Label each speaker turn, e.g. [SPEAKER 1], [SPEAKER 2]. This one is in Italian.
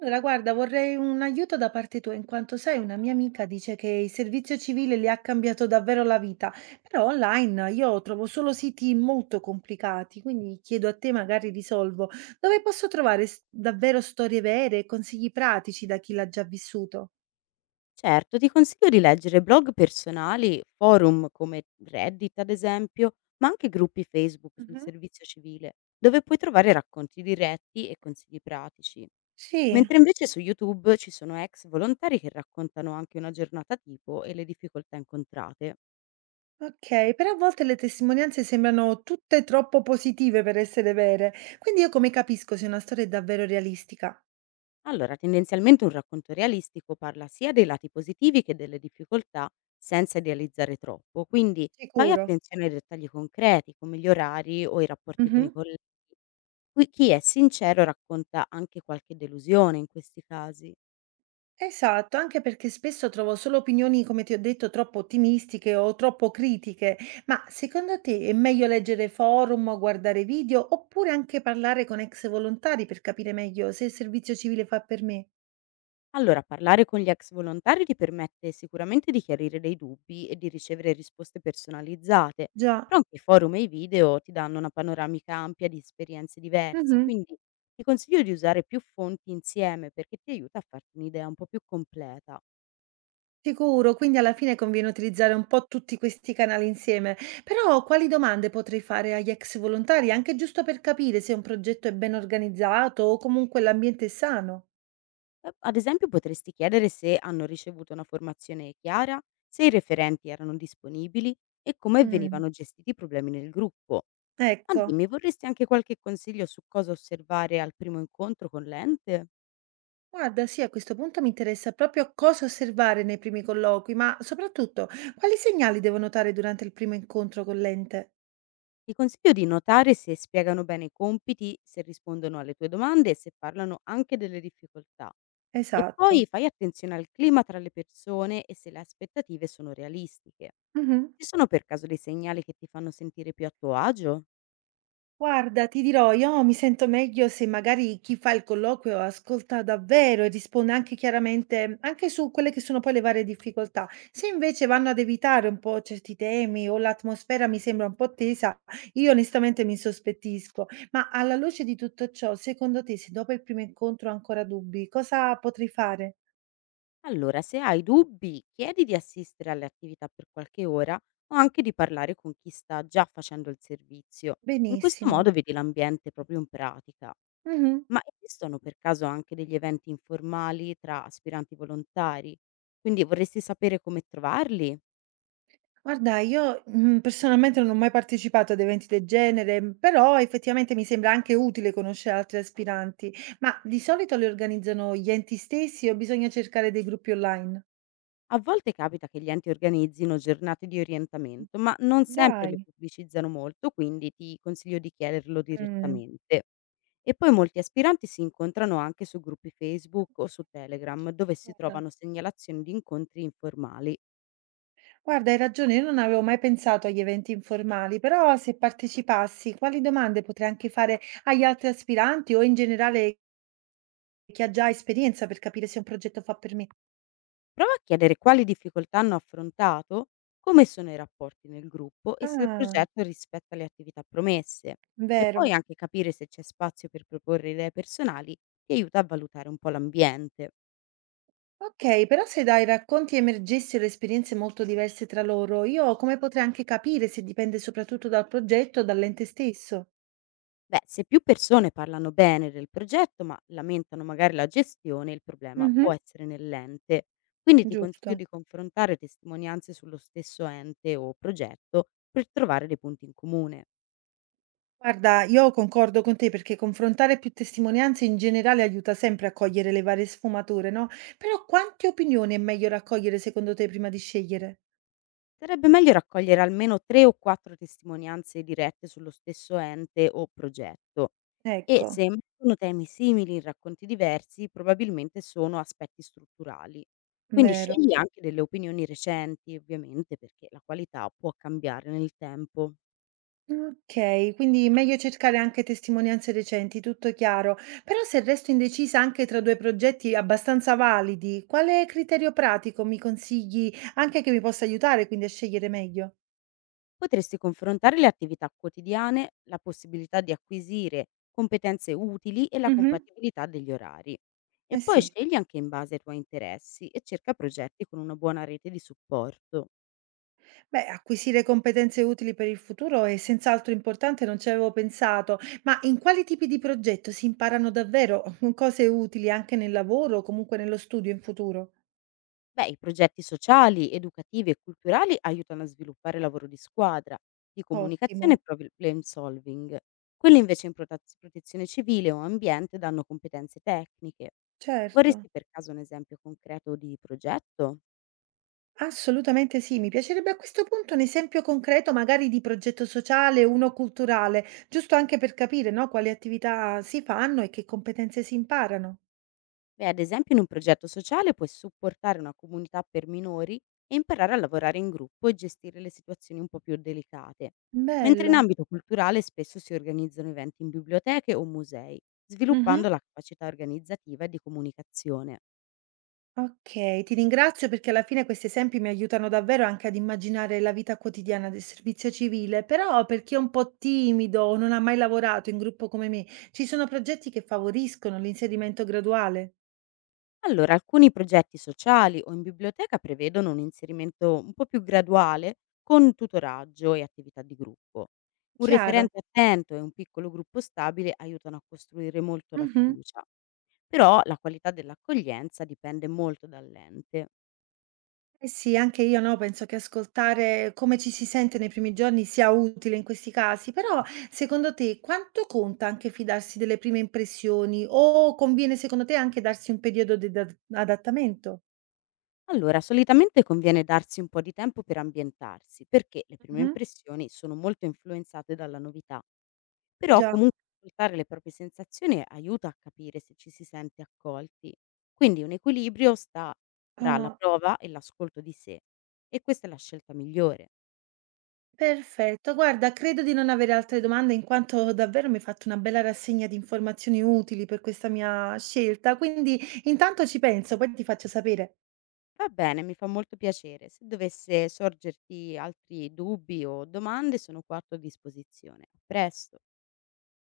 [SPEAKER 1] Allora, guarda, vorrei un aiuto da parte tua, in quanto sai, una mia amica dice che il servizio civile le ha cambiato davvero la vita, però online io trovo solo siti molto complicati, quindi chiedo a te, magari risolvo, dove posso trovare davvero storie vere e consigli pratici da chi l'ha già vissuto?
[SPEAKER 2] Certo, ti consiglio di leggere blog personali, forum come Reddit ad esempio, ma anche gruppi Facebook sul
[SPEAKER 1] Mhm.
[SPEAKER 2] servizio civile, dove puoi trovare racconti diretti e consigli pratici.
[SPEAKER 1] Sì,
[SPEAKER 2] Mentre invece su YouTube ci sono ex volontari che raccontano anche una giornata tipo e le difficoltà incontrate.
[SPEAKER 1] ok, però a volte le testimonianze sembrano tutte troppo positive per essere vere, quindi io come capisco se una storia è davvero realistica?
[SPEAKER 2] Allora, tendenzialmente un racconto realistico parla sia dei lati positivi che delle difficoltà, senza idealizzare troppo, quindi fai
[SPEAKER 1] Sicuro.
[SPEAKER 2] attenzione ai dettagli concreti come gli orari o i rapporti con
[SPEAKER 1] Mhm.
[SPEAKER 2] i colleghi. Qui chi è sincero racconta anche qualche delusione in questi casi.
[SPEAKER 1] Esatto, anche perché spesso trovo solo opinioni, come ti ho detto, troppo ottimistiche o troppo critiche. Ma secondo te è meglio leggere forum o guardare video oppure anche parlare con ex volontari per capire meglio se il servizio civile fa per me?
[SPEAKER 2] Allora, parlare con gli ex volontari ti permette sicuramente di chiarire dei dubbi e di ricevere risposte personalizzate,
[SPEAKER 1] Già,
[SPEAKER 2] però anche i forum e i video ti danno una panoramica ampia di esperienze diverse,
[SPEAKER 1] mhm,
[SPEAKER 2] quindi ti consiglio di usare più fonti insieme perché ti aiuta a farti un'idea un po' più completa.
[SPEAKER 1] sicuro, quindi alla fine conviene utilizzare un po' tutti questi canali insieme. Però quali domande potrei fare agli ex volontari, anche giusto per capire se un progetto è ben organizzato o comunque l'ambiente è sano?
[SPEAKER 2] Ad esempio potresti chiedere se hanno ricevuto una formazione chiara, se i referenti erano disponibili e come
[SPEAKER 1] Mm.
[SPEAKER 2] venivano gestiti i problemi nel gruppo. Ma
[SPEAKER 1] Ecco.
[SPEAKER 2] dimmi, vorresti anche qualche consiglio su cosa osservare al primo incontro con l'ente?
[SPEAKER 1] Guarda, sì, a questo punto mi interessa proprio cosa osservare nei primi colloqui, ma soprattutto quali segnali devo notare durante il primo incontro con l'ente.
[SPEAKER 2] Ti consiglio di notare se spiegano bene i compiti, se rispondono alle tue domande e se parlano anche delle difficoltà. E
[SPEAKER 1] Esatto.
[SPEAKER 2] poi fai attenzione al clima tra le persone e se le aspettative sono realistiche.
[SPEAKER 1] Mhm.
[SPEAKER 2] Ci sono per caso dei segnali che ti fanno sentire più a tuo agio?
[SPEAKER 1] Guarda, ti dirò, io mi sento meglio se magari chi fa il colloquio ascolta davvero e risponde anche chiaramente, anche su quelle che sono poi le varie difficoltà. Se invece vanno ad evitare un po' certi temi o l'atmosfera mi sembra un po' tesa, io onestamente mi sospettisco. Ma alla luce di tutto ciò, secondo te, se dopo il primo incontro ho ancora dubbi, cosa potrei fare?
[SPEAKER 2] Allora, se hai dubbi, chiedi di assistere alle attività per qualche ora o anche di parlare con chi sta già facendo il servizio. In questo
[SPEAKER 1] Benissimo.
[SPEAKER 2] modo vedi l'ambiente proprio in pratica.
[SPEAKER 1] Mhm.
[SPEAKER 2] Ma esistono per caso anche degli eventi informali tra aspiranti volontari? Quindi vorresti sapere come trovarli?
[SPEAKER 1] Guarda, io, personalmente non ho mai partecipato ad eventi del genere, però effettivamente mi sembra anche utile conoscere altri aspiranti. Ma di solito li organizzano gli enti stessi o bisogna cercare dei gruppi online?
[SPEAKER 2] A volte capita che gli enti organizzino giornate di orientamento, ma non sempre le
[SPEAKER 1] Dai.
[SPEAKER 2] pubblicizzano molto, quindi ti consiglio di chiederlo
[SPEAKER 1] Mh.
[SPEAKER 2] direttamente. E poi molti aspiranti si incontrano anche su gruppi Facebook o su Telegram, dove si
[SPEAKER 1] Guarda
[SPEAKER 2] trovano segnalazioni di incontri informali.
[SPEAKER 1] guarda, hai ragione, io non avevo mai pensato agli eventi informali, però se partecipassi, quali domande potrei anche fare agli altri aspiranti o in generale chi ha già esperienza per capire se un progetto fa per me?
[SPEAKER 2] Prova a chiedere quali difficoltà hanno affrontato, come sono i rapporti nel gruppo e se il
[SPEAKER 1] Ah,
[SPEAKER 2] progetto rispetta le attività promesse. E
[SPEAKER 1] vero.
[SPEAKER 2] poi anche capire se c'è spazio per proporre idee personali ti aiuta a valutare un po' l'ambiente.
[SPEAKER 1] Okay, però se dai racconti emergessero esperienze molto diverse tra loro, io come potrei anche capire se dipende soprattutto dal progetto o dall'ente stesso?
[SPEAKER 2] Beh, se più persone parlano bene del progetto, ma lamentano magari la gestione, il problema può
[SPEAKER 1] Mhm.
[SPEAKER 2] essere nell'ente. Quindi ti consiglio
[SPEAKER 1] Giusto.
[SPEAKER 2] di confrontare testimonianze sullo stesso ente o progetto per trovare dei punti in comune.
[SPEAKER 1] Guarda, io concordo con te perché confrontare più testimonianze in generale aiuta sempre a cogliere le varie sfumature, no? Però quante opinioni è meglio raccogliere secondo te prima di scegliere?
[SPEAKER 2] Sarebbe meglio raccogliere almeno 3 o 4 testimonianze dirette sullo stesso ente o progetto e
[SPEAKER 1] Ecco,
[SPEAKER 2] se emergono temi simili in racconti diversi, probabilmente sono aspetti strutturali. Quindi
[SPEAKER 1] vero.
[SPEAKER 2] scegli anche delle opinioni recenti, ovviamente, perché la qualità può cambiare nel tempo.
[SPEAKER 1] Okay, quindi meglio cercare anche testimonianze recenti, tutto chiaro. Però se resto indecisa anche tra 2 progetti abbastanza validi, quale criterio pratico mi consigli anche che mi possa aiutare quindi a scegliere meglio?
[SPEAKER 2] Potresti confrontare le attività quotidiane, la possibilità di acquisire competenze utili e la
[SPEAKER 1] Mh-mh.
[SPEAKER 2] compatibilità degli orari. E
[SPEAKER 1] Eh
[SPEAKER 2] poi
[SPEAKER 1] sì.
[SPEAKER 2] scegli anche in base ai tuoi interessi e cerca progetti con una buona rete di supporto.
[SPEAKER 1] Beh, acquisire competenze utili per il futuro è senz'altro importante, non ci avevo pensato. Ma in quali tipi di progetto si imparano davvero cose utili anche nel lavoro o comunque nello studio in futuro?
[SPEAKER 2] Beh, i progetti sociali, educativi e culturali aiutano a sviluppare lavoro di squadra, di
[SPEAKER 1] Ottimo,
[SPEAKER 2] comunicazione e problem solving. Quelli invece in protezione civile o ambiente danno competenze tecniche.
[SPEAKER 1] certo.
[SPEAKER 2] Vorresti per caso un esempio concreto di progetto?
[SPEAKER 1] Assolutamente sì, mi piacerebbe a questo punto un esempio concreto, magari di progetto sociale, uno culturale, giusto anche per capire, no, quali attività si fanno e che competenze si imparano.
[SPEAKER 2] Beh, ad esempio in un progetto sociale puoi supportare una comunità per minori e imparare a lavorare in gruppo e gestire le situazioni un po' più delicate. Mentre in
[SPEAKER 1] Bello.
[SPEAKER 2] ambito culturale spesso si organizzano eventi in biblioteche o musei,
[SPEAKER 1] Mhm.
[SPEAKER 2] sviluppando la capacità organizzativa e di comunicazione.
[SPEAKER 1] Ok, ti ringrazio perché alla fine questi esempi mi aiutano davvero anche ad immaginare la vita quotidiana del servizio civile, però per chi è un po' timido o non ha mai lavorato in gruppo come me, ci sono progetti che favoriscono l'inserimento graduale.
[SPEAKER 2] Allora, alcuni progetti sociali o in biblioteca prevedono un inserimento un po' più graduale con tutoraggio e attività di gruppo. Un
[SPEAKER 1] Chiaro.
[SPEAKER 2] referente attento e un piccolo gruppo stabile aiutano a costruire molto la
[SPEAKER 1] Mhm.
[SPEAKER 2] fiducia. Però la qualità dell'accoglienza dipende molto dall'ente.
[SPEAKER 1] Eh sì, anche io, no, penso che ascoltare come ci si sente nei primi giorni sia utile in questi casi, però secondo te quanto conta anche fidarsi delle prime impressioni o conviene secondo te anche darsi un periodo di adattamento?
[SPEAKER 2] Allora, solitamente conviene darsi un po' di tempo per ambientarsi, perché le prime
[SPEAKER 1] Mhm.
[SPEAKER 2] impressioni sono molto influenzate dalla novità. Però
[SPEAKER 1] Già,
[SPEAKER 2] comunque ascoltare le proprie sensazioni aiuta a capire se ci si sente accolti. Quindi un equilibrio sta tra la
[SPEAKER 1] ah,
[SPEAKER 2] prova e l'ascolto di sé. E questa è la scelta migliore.
[SPEAKER 1] perfetto. Guarda, credo di non avere altre domande in quanto davvero mi hai fatto una bella rassegna di informazioni utili per questa mia scelta, quindi intanto ci penso, poi ti faccio sapere.
[SPEAKER 2] Va bene, mi fa molto piacere. Se dovesse sorgerti altri dubbi o domande, sono qua a tua disposizione. A presto.